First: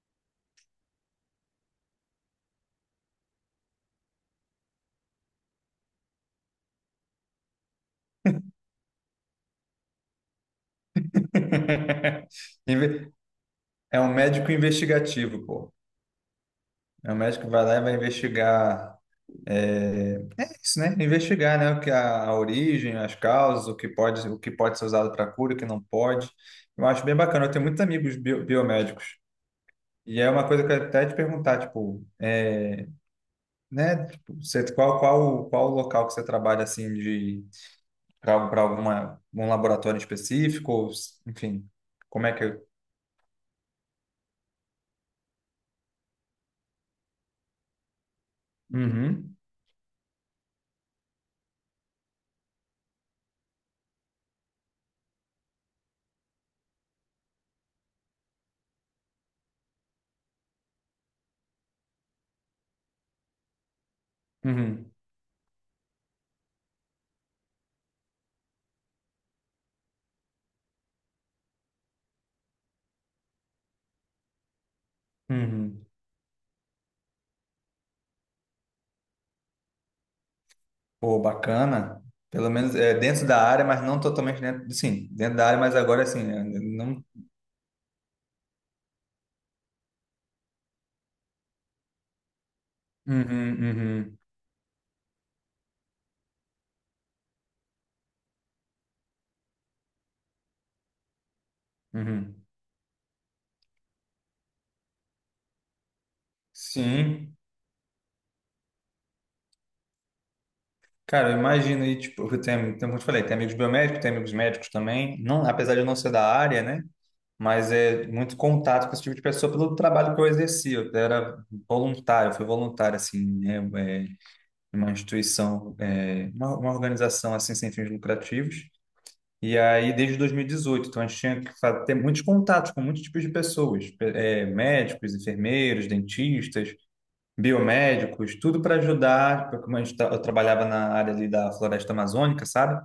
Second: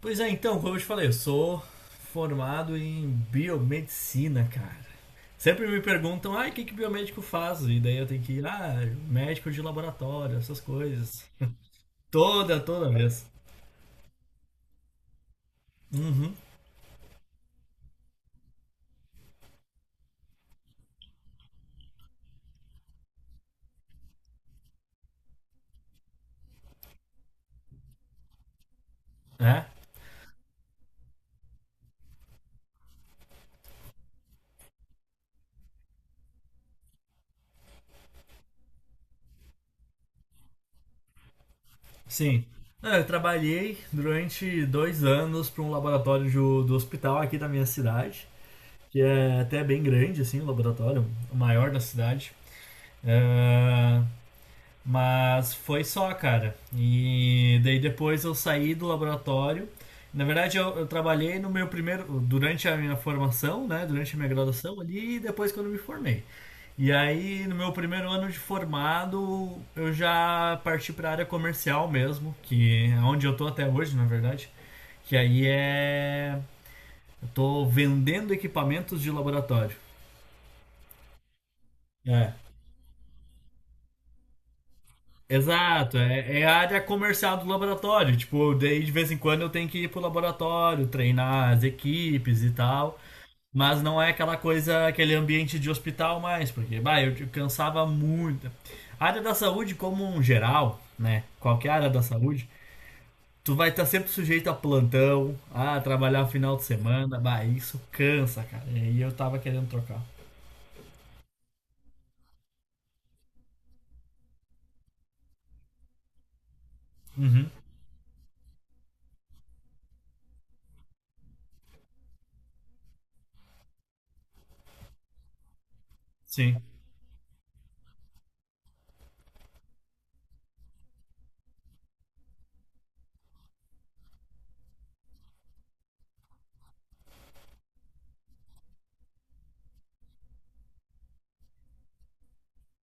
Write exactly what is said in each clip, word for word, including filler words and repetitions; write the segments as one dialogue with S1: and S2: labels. S1: Pois é, então, como eu te falei, eu sou formado em biomedicina, cara. Sempre me perguntam, ah, o que que biomédico faz? E daí eu tenho que ir, ah, médico de laboratório, essas coisas. Toda, toda
S2: Inve-
S1: vez.
S2: É um médico investigativo, pô.
S1: Uhum,
S2: É um médico que vai lá e vai investigar é isso, né? Investigar, né? O que é a, a origem, as causas, o que pode, o que pode ser usado para cura, o que não pode. Eu acho bem bacana. Eu tenho muitos amigos bio- biomédicos.
S1: é,
S2: E é uma coisa que eu ia até te perguntar, tipo, é, né? Tipo, você, qual, qual, qual o local que você trabalha assim de para para alguma um laboratório específico, ou, s- enfim, como é que?
S1: sim.
S2: É?
S1: Ah, eu trabalhei durante dois anos para um laboratório do, do hospital aqui da minha cidade, que
S2: Uhum,
S1: é até bem grande, assim, o laboratório, o maior da cidade. É, mas foi só, cara. E daí depois eu saí do laboratório. Na verdade, eu, eu trabalhei no meu primeiro. Durante a minha formação, né? Durante a minha graduação
S2: uhum,
S1: ali e depois quando eu me formei. E aí, no meu primeiro ano de formado, eu já parti para a área comercial mesmo, que é onde eu tô até hoje, na verdade. Que aí
S2: uhum.
S1: é. Eu tô vendendo equipamentos de laboratório.
S2: Pô, bacana.
S1: É.
S2: Pelo menos é, dentro da área, mas não totalmente dentro. Sim, dentro da área, mas
S1: Exato,
S2: agora assim
S1: é,
S2: né?
S1: é a área
S2: Não.
S1: comercial do laboratório. Tipo, daí de vez em quando eu tenho que ir pro laboratório, treinar as equipes e tal.
S2: Uhum,
S1: Mas não é
S2: uhum,
S1: aquela coisa, aquele ambiente de hospital mais, porque bah, eu te- cansava muito. A área da saúde, como um geral, né? Qualquer área da
S2: uhum.
S1: saúde, tu vai estar sempre sujeito a plantão, a trabalhar final de semana.
S2: Sim.
S1: Bah, isso cansa, cara. E aí eu tava querendo trocar.
S2: Cara, eu imagino aí, tipo, eu tenho, tem, como eu te falei, tem amigos biomédicos, tem amigos médicos também. Não, apesar de eu não ser da área, né?
S1: Uhum,
S2: Mas é muito contato com esse tipo de pessoa pelo trabalho que eu exerci. Eu era voluntário, eu fui voluntário, assim, né? É, em uma instituição, é,
S1: sim.
S2: uma, uma organização, assim, sem fins lucrativos. E aí, desde dois mil e dezoito, então a gente tinha que fa- ter muitos contatos com muitos tipos de pessoas, pe- eh, médicos, enfermeiros, dentistas, biomédicos, tudo para ajudar, porque como a gente, tra- eu trabalhava na área ali da floresta amazônica, sabe?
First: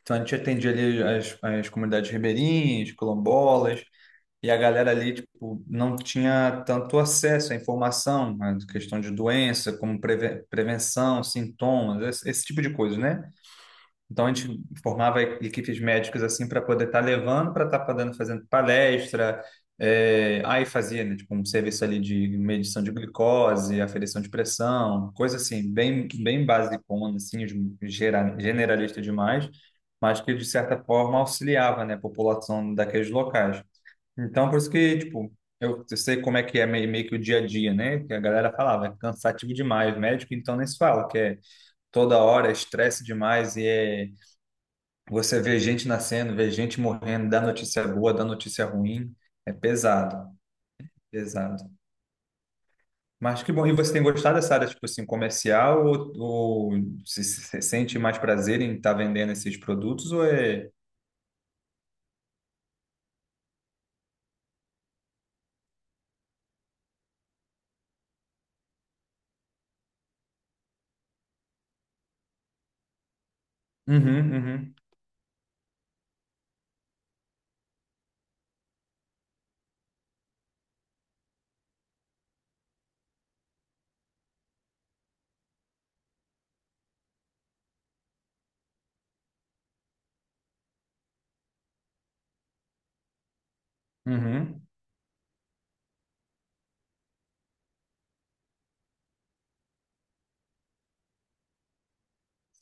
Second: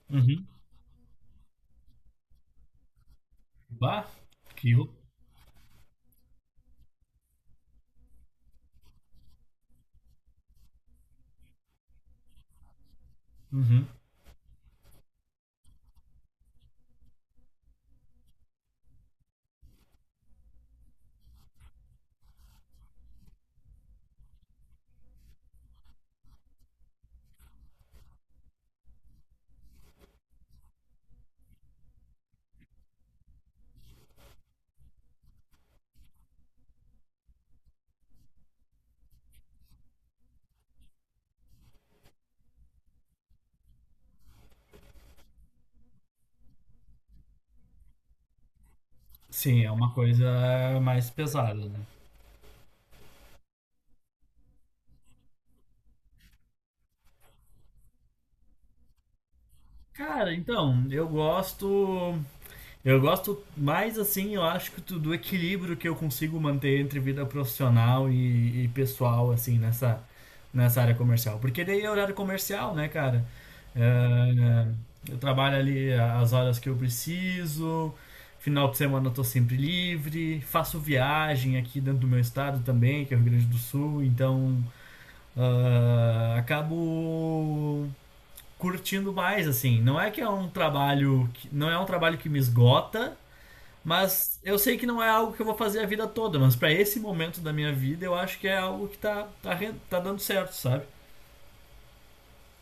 S2: Então a gente
S1: Uhum.
S2: atendia ali as, as comunidades ribeirinhas, quilombolas,
S1: Bah,
S2: e a
S1: que.
S2: galera
S1: ro-
S2: ali, tipo, não tinha tanto acesso à informação, né, de questão de doença, como preve- prevenção, sintomas, esse, esse tipo de coisa, né?
S1: uhum.
S2: Então a gente formava equipes médicas assim para poder estar levando, para estar podendo fazendo palestra. É, aí fazia, né, tipo, um serviço ali de medição de glicose, aferição de pressão, coisa assim, bem, bem basicona, assim, de- gera- generalista demais, mas que de certa forma auxiliava, né, a população daqueles locais. Então, por isso que, tipo, eu, eu sei como é que é meio, meio que o dia a dia, né, que a galera falava, é cansativo demais, médico então nem se fala, que é toda hora, é estresse demais e é você vê gente nascendo, vê gente morrendo, dá notícia boa, dá notícia ruim. É
S1: Sim, é uma
S2: pesado,
S1: coisa mais
S2: pesado.
S1: pesada, né?
S2: Mas que bom. E você tem gostado dessa área, tipo assim, comercial? Ou, ou se, se- se sente mais prazer em estar vendendo esses produtos? Ou
S1: Cara,
S2: é.
S1: então, eu gosto. Eu gosto mais assim, eu acho que tu- do equilíbrio que eu consigo manter entre vida profissional e, e pessoal, assim, nessa, nessa área comercial. Porque daí é horário comercial, né, cara?
S2: Uhum,
S1: É,
S2: uhum,
S1: eu trabalho ali as horas que eu preciso, final de semana eu tô sempre livre, faço viagem aqui dentro do meu estado também, que é o Rio Grande do Sul, então ah, acabo curtindo mais, assim. Não é que é um trabalho. Que- não é um trabalho que me esgota, mas eu
S2: uhum.
S1: sei que não é algo que eu vou fazer a vida toda. Mas para esse momento da minha vida, eu acho que é algo que tá, tá, tá dando certo, sabe?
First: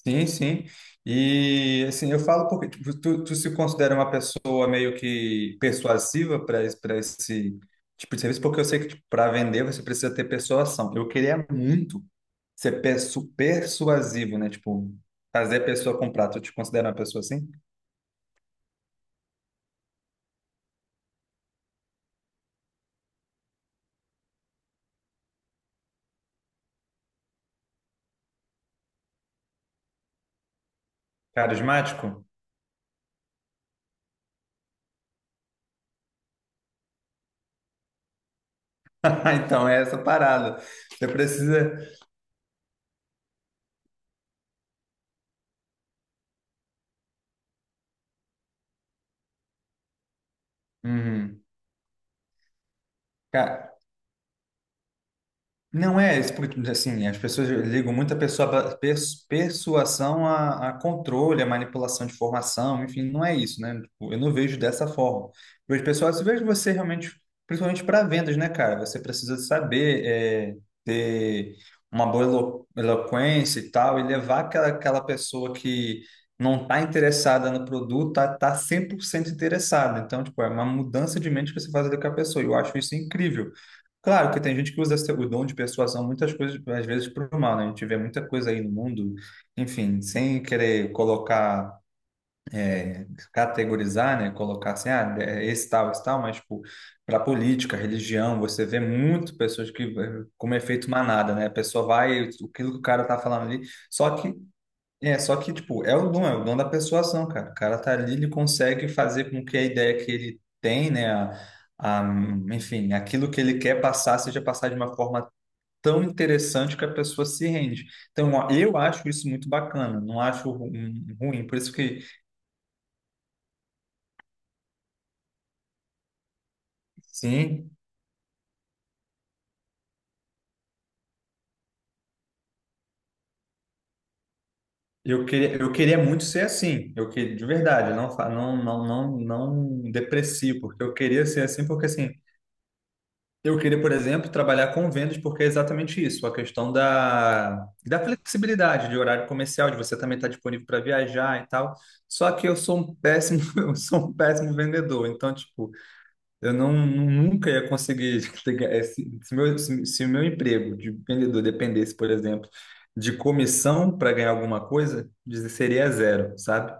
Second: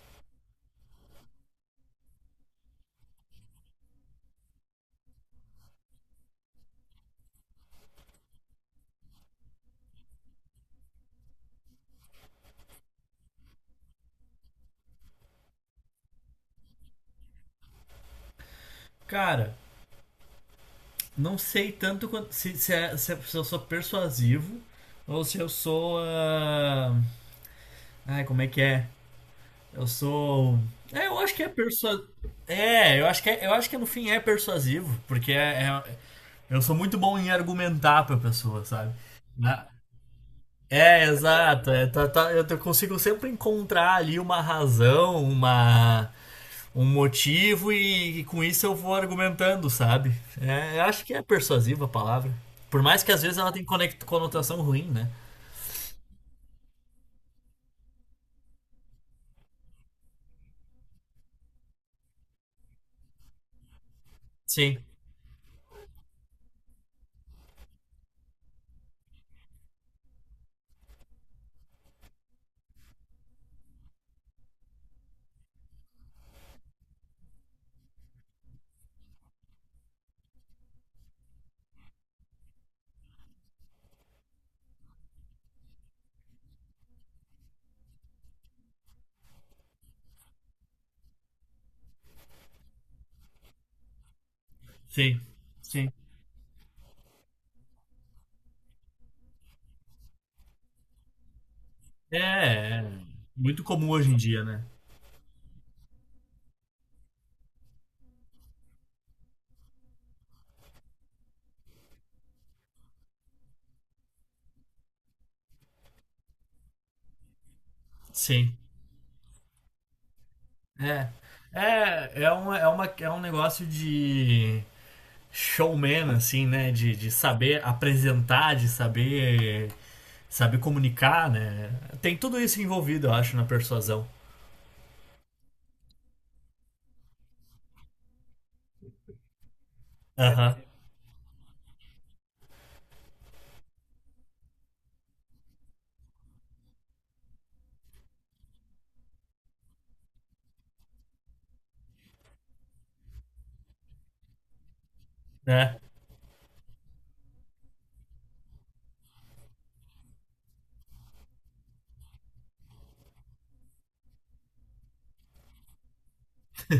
S2: Sim, sim. E assim, eu falo porque tipo, tu, tu se considera uma pessoa meio que persuasiva para esse, para esse tipo de serviço, porque eu sei que para vender você precisa ter persuasão. Eu queria muito ser persu- persuasivo, né? Tipo, fazer a pessoa comprar. Tu te considera uma pessoa assim?
S1: Cara, não sei tanto quanto, se, se, é- se é- se eu sou persuasivo ou se eu sou. Ah, Ai, como é que é? Eu sou. É, eu acho que é persuasivo.
S2: Carismático?
S1: É, eu acho que é, eu acho que no fim é persuasivo, porque é, é- eu sou muito bom em argumentar pra pessoa, sabe? Na-
S2: Então é essa parada.
S1: É,
S2: Você
S1: exato.
S2: precisa.
S1: É, tá- tá- eu te- consigo sempre encontrar ali uma razão, uma, um motivo e, e com isso eu vou argumentando, sabe? É, eu acho que é
S2: Uhum.
S1: persuasiva a palavra. Por mais que às vezes ela tenha
S2: Ca-
S1: conect- conotação ruim, né?
S2: Não é, isso porque, assim, as pessoas ligam muito a pessoa, pra- pers- persuasão a, a controle, a manipulação de informação, enfim, não é isso, né? Tipo, eu não vejo
S1: Sim,
S2: dessa forma. Eu vejo, pessoal, se vejo você realmente, principalmente para vendas, né, cara? Você precisa saber é, ter uma boa elo- eloquência e tal, e levar aquela, aquela pessoa que não está interessada no produto, tá, tá cem por cento interessada. Então, tipo, é uma mudança de mente que você faz ali com a pessoa, e eu acho isso incrível. Claro que tem gente que usa o dom de persuasão muitas coisas, às vezes, para o mal, né? A gente vê muita coisa aí no mundo, enfim, sem querer colocar, é, categorizar, né? Colocar assim, ah,
S1: sim,
S2: é esse
S1: sim.
S2: tal, esse tal, mas, tipo, para política, religião, você vê muito pessoas que, eh, como efeito manada, né? A pessoa
S1: É,
S2: vai, aquilo que o
S1: é
S2: cara tá falando ali,
S1: muito comum
S2: só
S1: hoje em
S2: que
S1: dia, né?
S2: é, só que, tipo, é o dom, é o dom da persuasão, cara. O cara tá ali, ele consegue fazer com que a ideia que ele tem, né, a, a- enfim, aquilo que ele quer passar seja passar de uma forma tão interessante que a pessoa se rende. Então, ó,
S1: Sim.
S2: eu acho isso muito bacana, não acho ru-
S1: É.
S2: um- ruim. Por isso que,
S1: É, é, um, é, uma, é um negócio de showman, assim, né? De, de saber
S2: sim,
S1: apresentar, de saber, saber comunicar, né? Tem tudo isso envolvido, eu acho, na persuasão.
S2: eu queria, eu queria muito ser assim. Eu queria, de verdade, eu não, fa- não, não, não, não
S1: Aham.
S2: deprecio, porque eu queria ser assim, porque assim. Eu queria, por exemplo, trabalhar com vendas porque é exatamente isso, a questão da, da flexibilidade de horário comercial, de você também estar disponível para viajar e tal. Só que eu sou um péssimo, eu sou um péssimo vendedor, então, tipo,
S1: É,
S2: eu não, nunca ia conseguir pegar esse- se meu, se, se o meu emprego de vendedor dependesse, por exemplo, de comissão para ganhar alguma coisa, dizer seria zero, sabe?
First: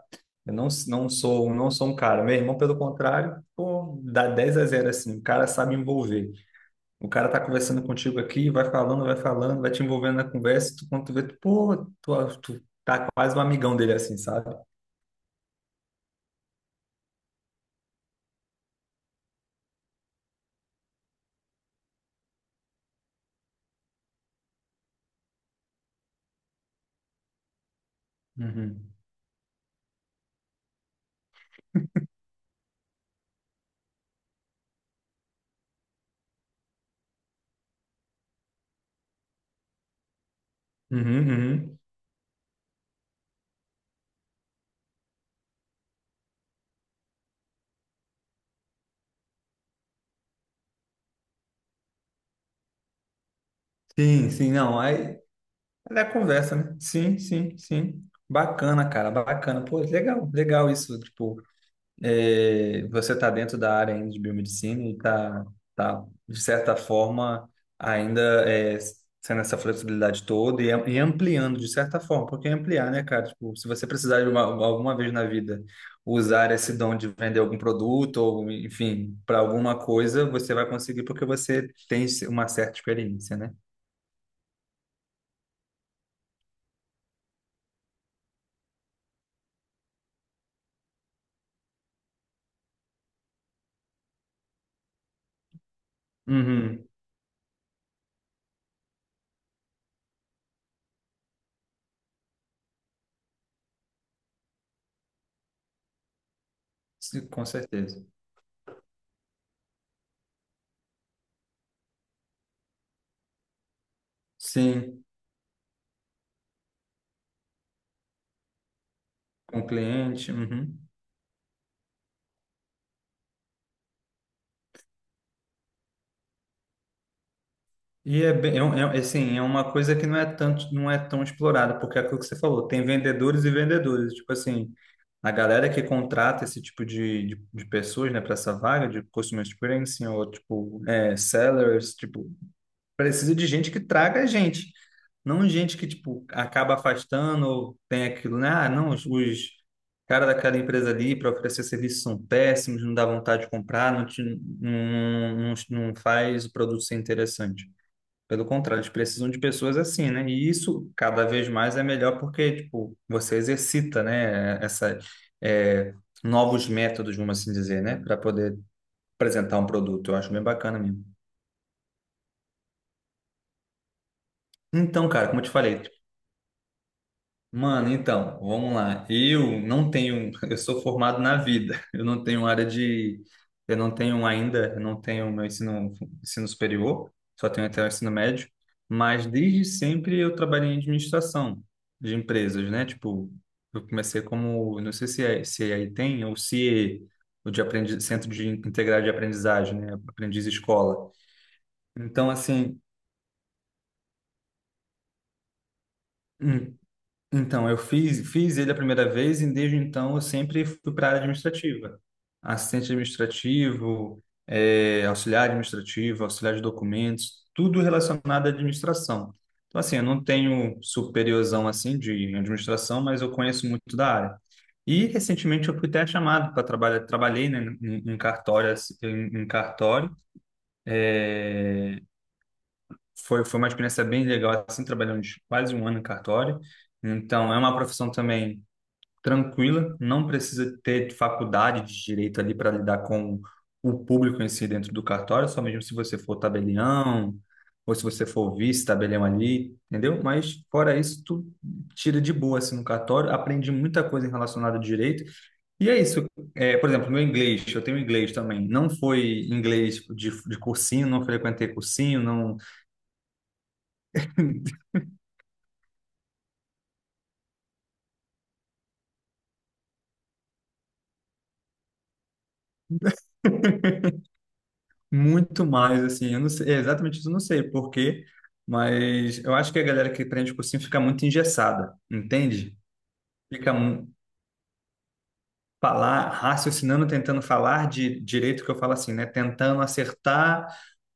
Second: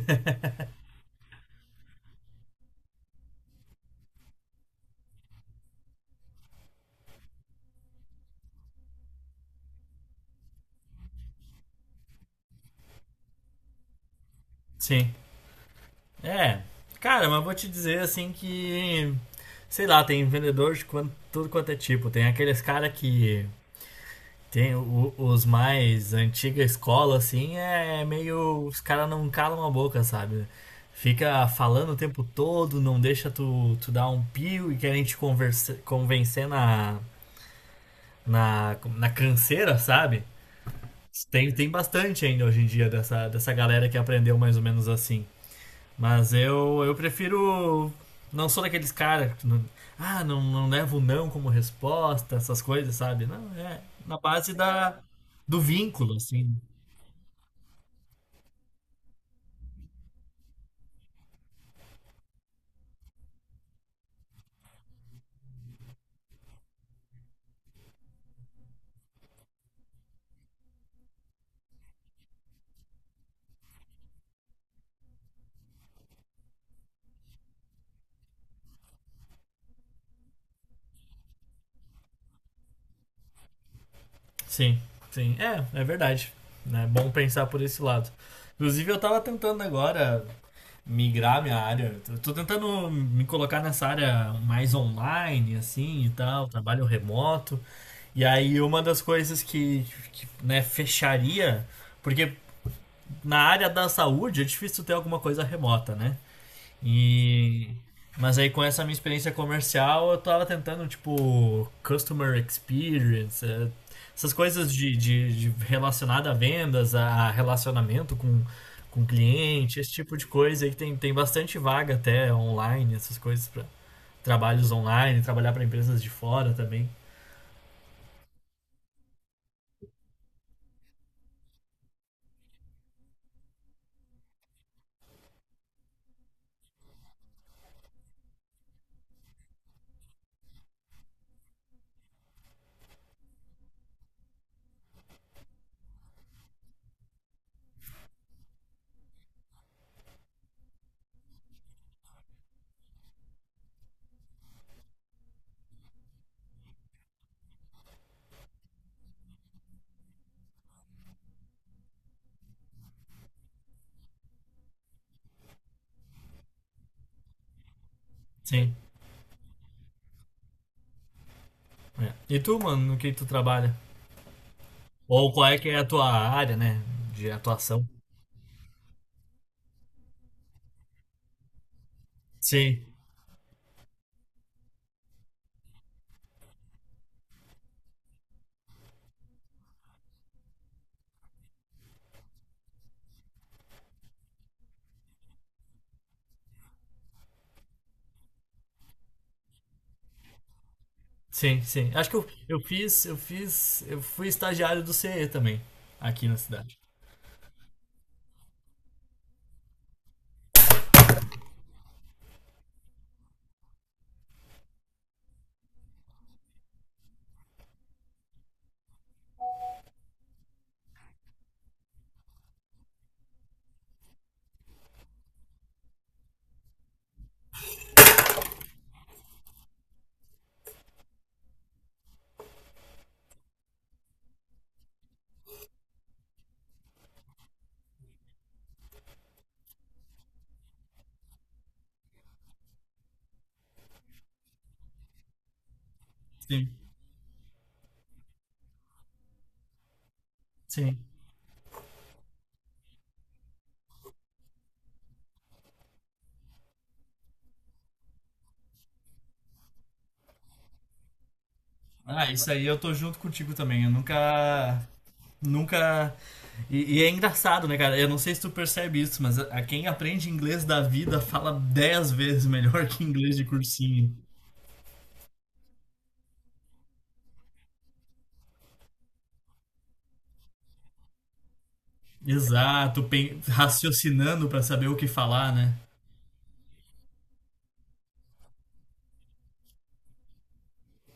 S2: Eu não, não sou, não sou um cara. Meu irmão, pelo contrário, pô, dá dez a zero assim, o cara sabe envolver. O cara tá conversando contigo aqui, vai falando, vai falando, vai te envolvendo na conversa, tu, quando tu vê, tu, pô, tu, tu tá quase um amigão dele assim, sabe?
S1: sim. É. Cara, mas vou te dizer, assim, que. Sei lá, tem vendedor de quanto- tudo quanto é tipo. Tem aqueles cara que tem o- os mais antiga escola, assim, é é meio. Os
S2: Uhum.
S1: caras não calam a boca, sabe? Fica falando o tempo todo, não deixa tu, tu dar um pio e querem te conversa, convencer na, na, na canseira, sabe?
S2: Uhum,
S1: Tem, tem
S2: uhum.
S1: bastante ainda hoje em dia dessa, dessa galera que aprendeu mais ou menos assim. Mas eu, eu prefiro. Não sou daqueles caras que não, ah, não, não levo não como resposta, essas coisas, sabe? Não, é na
S2: Sim, sim,
S1: base
S2: não,
S1: da,
S2: aí
S1: do
S2: é
S1: vínculo, assim.
S2: conversa, né? Sim, sim, sim. Bacana, cara, bacana. Pô, legal, legal isso, tipo, é, você está dentro da área ainda de biomedicina e está, tá, tá, de certa forma, ainda é, sendo essa flexibilidade toda e, am- e ampliando, de certa forma, porque ampliar, né, cara? Tipo, se você precisar de uma, alguma vez na vida usar esse dom de vender algum produto ou, enfim, para alguma coisa, você vai conseguir porque você tem uma certa experiência, né?
S1: Sim, sim. É, é verdade. É bom pensar por esse lado. Inclusive, eu tava tentando agora migrar minha área. Eu tô tentando me colocar nessa área mais online, assim, e tal, trabalho
S2: Uhum.
S1: remoto. E aí, uma das coisas que, que né, fecharia, porque na área da saúde é difícil ter alguma coisa remota, né?
S2: Sim, com
S1: E
S2: certeza.
S1: mas aí com essa minha experiência comercial eu tava tentando tipo customer experience, eh, essas coisas de,
S2: Sim,
S1: de, de relacionada a vendas, a relacionamento com com
S2: com
S1: cliente, esse tipo de
S2: cliente.
S1: coisa aí
S2: Uhum.
S1: que tem, tem bastante vaga até online, essas coisas para trabalhos online, trabalhar para empresas de fora também.
S2: E é bem, é, um- é, assim, é uma coisa que não é tanto, não é tão explorada, porque é aquilo que você falou, tem vendedores e vendedores, tipo assim, a galera que contrata esse tipo de, de, de pessoas, né, para essa vaga de customer experience ou tipo é, sellers, tipo, precisa de gente que traga gente, não gente que tipo acaba afastando ou tem aquilo, né? Ah, não, os, os cara daquela empresa ali para oferecer serviço são péssimos, não dá vontade de comprar, não, te, não, não, não faz o produto ser interessante. Pelo contrário, eles precisam de pessoas assim, né? E isso cada vez mais é melhor porque, tipo, você exercita, né? Essa, é, novos métodos, vamos assim dizer, né? Para poder
S1: Sim.
S2: apresentar um produto. Eu acho bem bacana mesmo.
S1: É. E tu, mano, no que tu trabalha?
S2: Então, cara,
S1: Ou
S2: como eu
S1: qual
S2: te
S1: é que
S2: falei,
S1: é a tua área, né, de atuação?
S2: mano, então, vamos lá. Eu não tenho, eu sou formado na vida. Eu não tenho área
S1: Sim.
S2: de, eu não tenho ainda, eu não tenho meu ensino, ensino superior, só tenho até o ensino médio. Mas desde sempre eu trabalhei em administração de empresas, né? Tipo, eu comecei como, não sei se é, se é aí tem ou se é o de aprendiz, centro de integrado de aprendizagem, né? Aprendiz escola.
S1: Sim, sim. Acho que eu,
S2: Então,
S1: eu
S2: assim,
S1: fiz, eu fiz, eu fui estagiário do C E também, aqui na
S2: hum,
S1: cidade.
S2: então, eu fiz, fiz ele a primeira vez e desde então eu sempre fui para a área administrativa. Assistente administrativo, eh, auxiliar administrativo, auxiliar de documentos, tudo relacionado à administração. Então, assim, eu não tenho superiorzão assim de administração, mas eu conheço muito da área. E recentemente eu fui até chamado para trabalhar, trabalhei, né, em, em cartório, assim, em, em cartório. Foi, foi uma experiência bem legal, assim, trabalhando quase um ano em cartório. Então, é uma profissão também tranquila, não precisa ter faculdade de direito ali para lidar com o público em si dentro do cartório, só mesmo se você for
S1: Sim,
S2: tabelião ou se você for vice-tabelião ali, entendeu? Mas
S1: sim.
S2: fora isso, tu tira de boa assim no cartório, aprendi muita coisa relacionada ao direito. E é isso. É, por exemplo, meu inglês, eu tenho inglês também. Não foi inglês tipo, de, de cursinho, não frequentei cursinho,
S1: Ah, isso
S2: não.
S1: aí eu tô junto contigo também. Eu nunca, nunca. E, e é engraçado, né, cara? Eu não sei se tu percebe isso, mas a, a quem aprende inglês da vida fala dez vezes melhor que inglês de cursinho.
S2: Muito mais, assim, eu não sei, é, exatamente isso, eu não sei por quê, mas eu acho que a galera que prende cursinho fica muito engessada, entende?
S1: Exato, pen-
S2: Fica, mu-
S1: raciocinando pra saber o que falar, né?
S2: falar, raciocinando, tentando falar de direito que eu falo assim, né? Tentando acertar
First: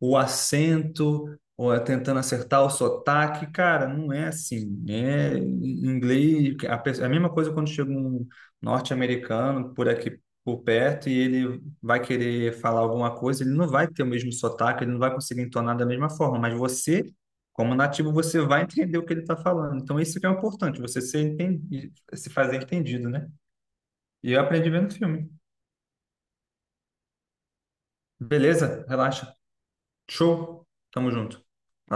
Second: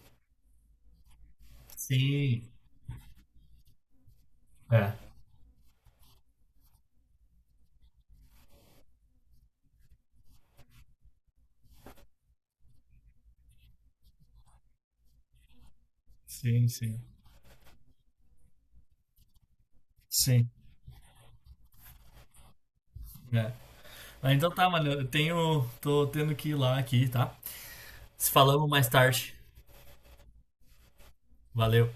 S2: o acento, ou é tentando
S1: Sim.
S2: acertar o sotaque, cara, não é assim.
S1: É.
S2: É em inglês, a, pe- a mesma coisa quando chega um norte-americano por aqui por perto e ele vai querer falar alguma coisa, ele não vai ter o mesmo sotaque, ele não vai conseguir entonar da mesma forma, mas
S1: Sim, sim.
S2: você como nativo, você vai entender o que ele está falando. Então, isso que é o
S1: Sim.
S2: importante, você ser enten- se fazer entendido, né?
S1: É. Ah,
S2: E eu
S1: então tá,
S2: aprendi
S1: mano.
S2: vendo
S1: Eu
S2: filme.
S1: tenho. Tô tendo que ir lá aqui, tá? Se falamos
S2: Beleza?
S1: mais tarde.
S2: Relaxa. Show. Tamo junto. Vai lá.
S1: Valeu.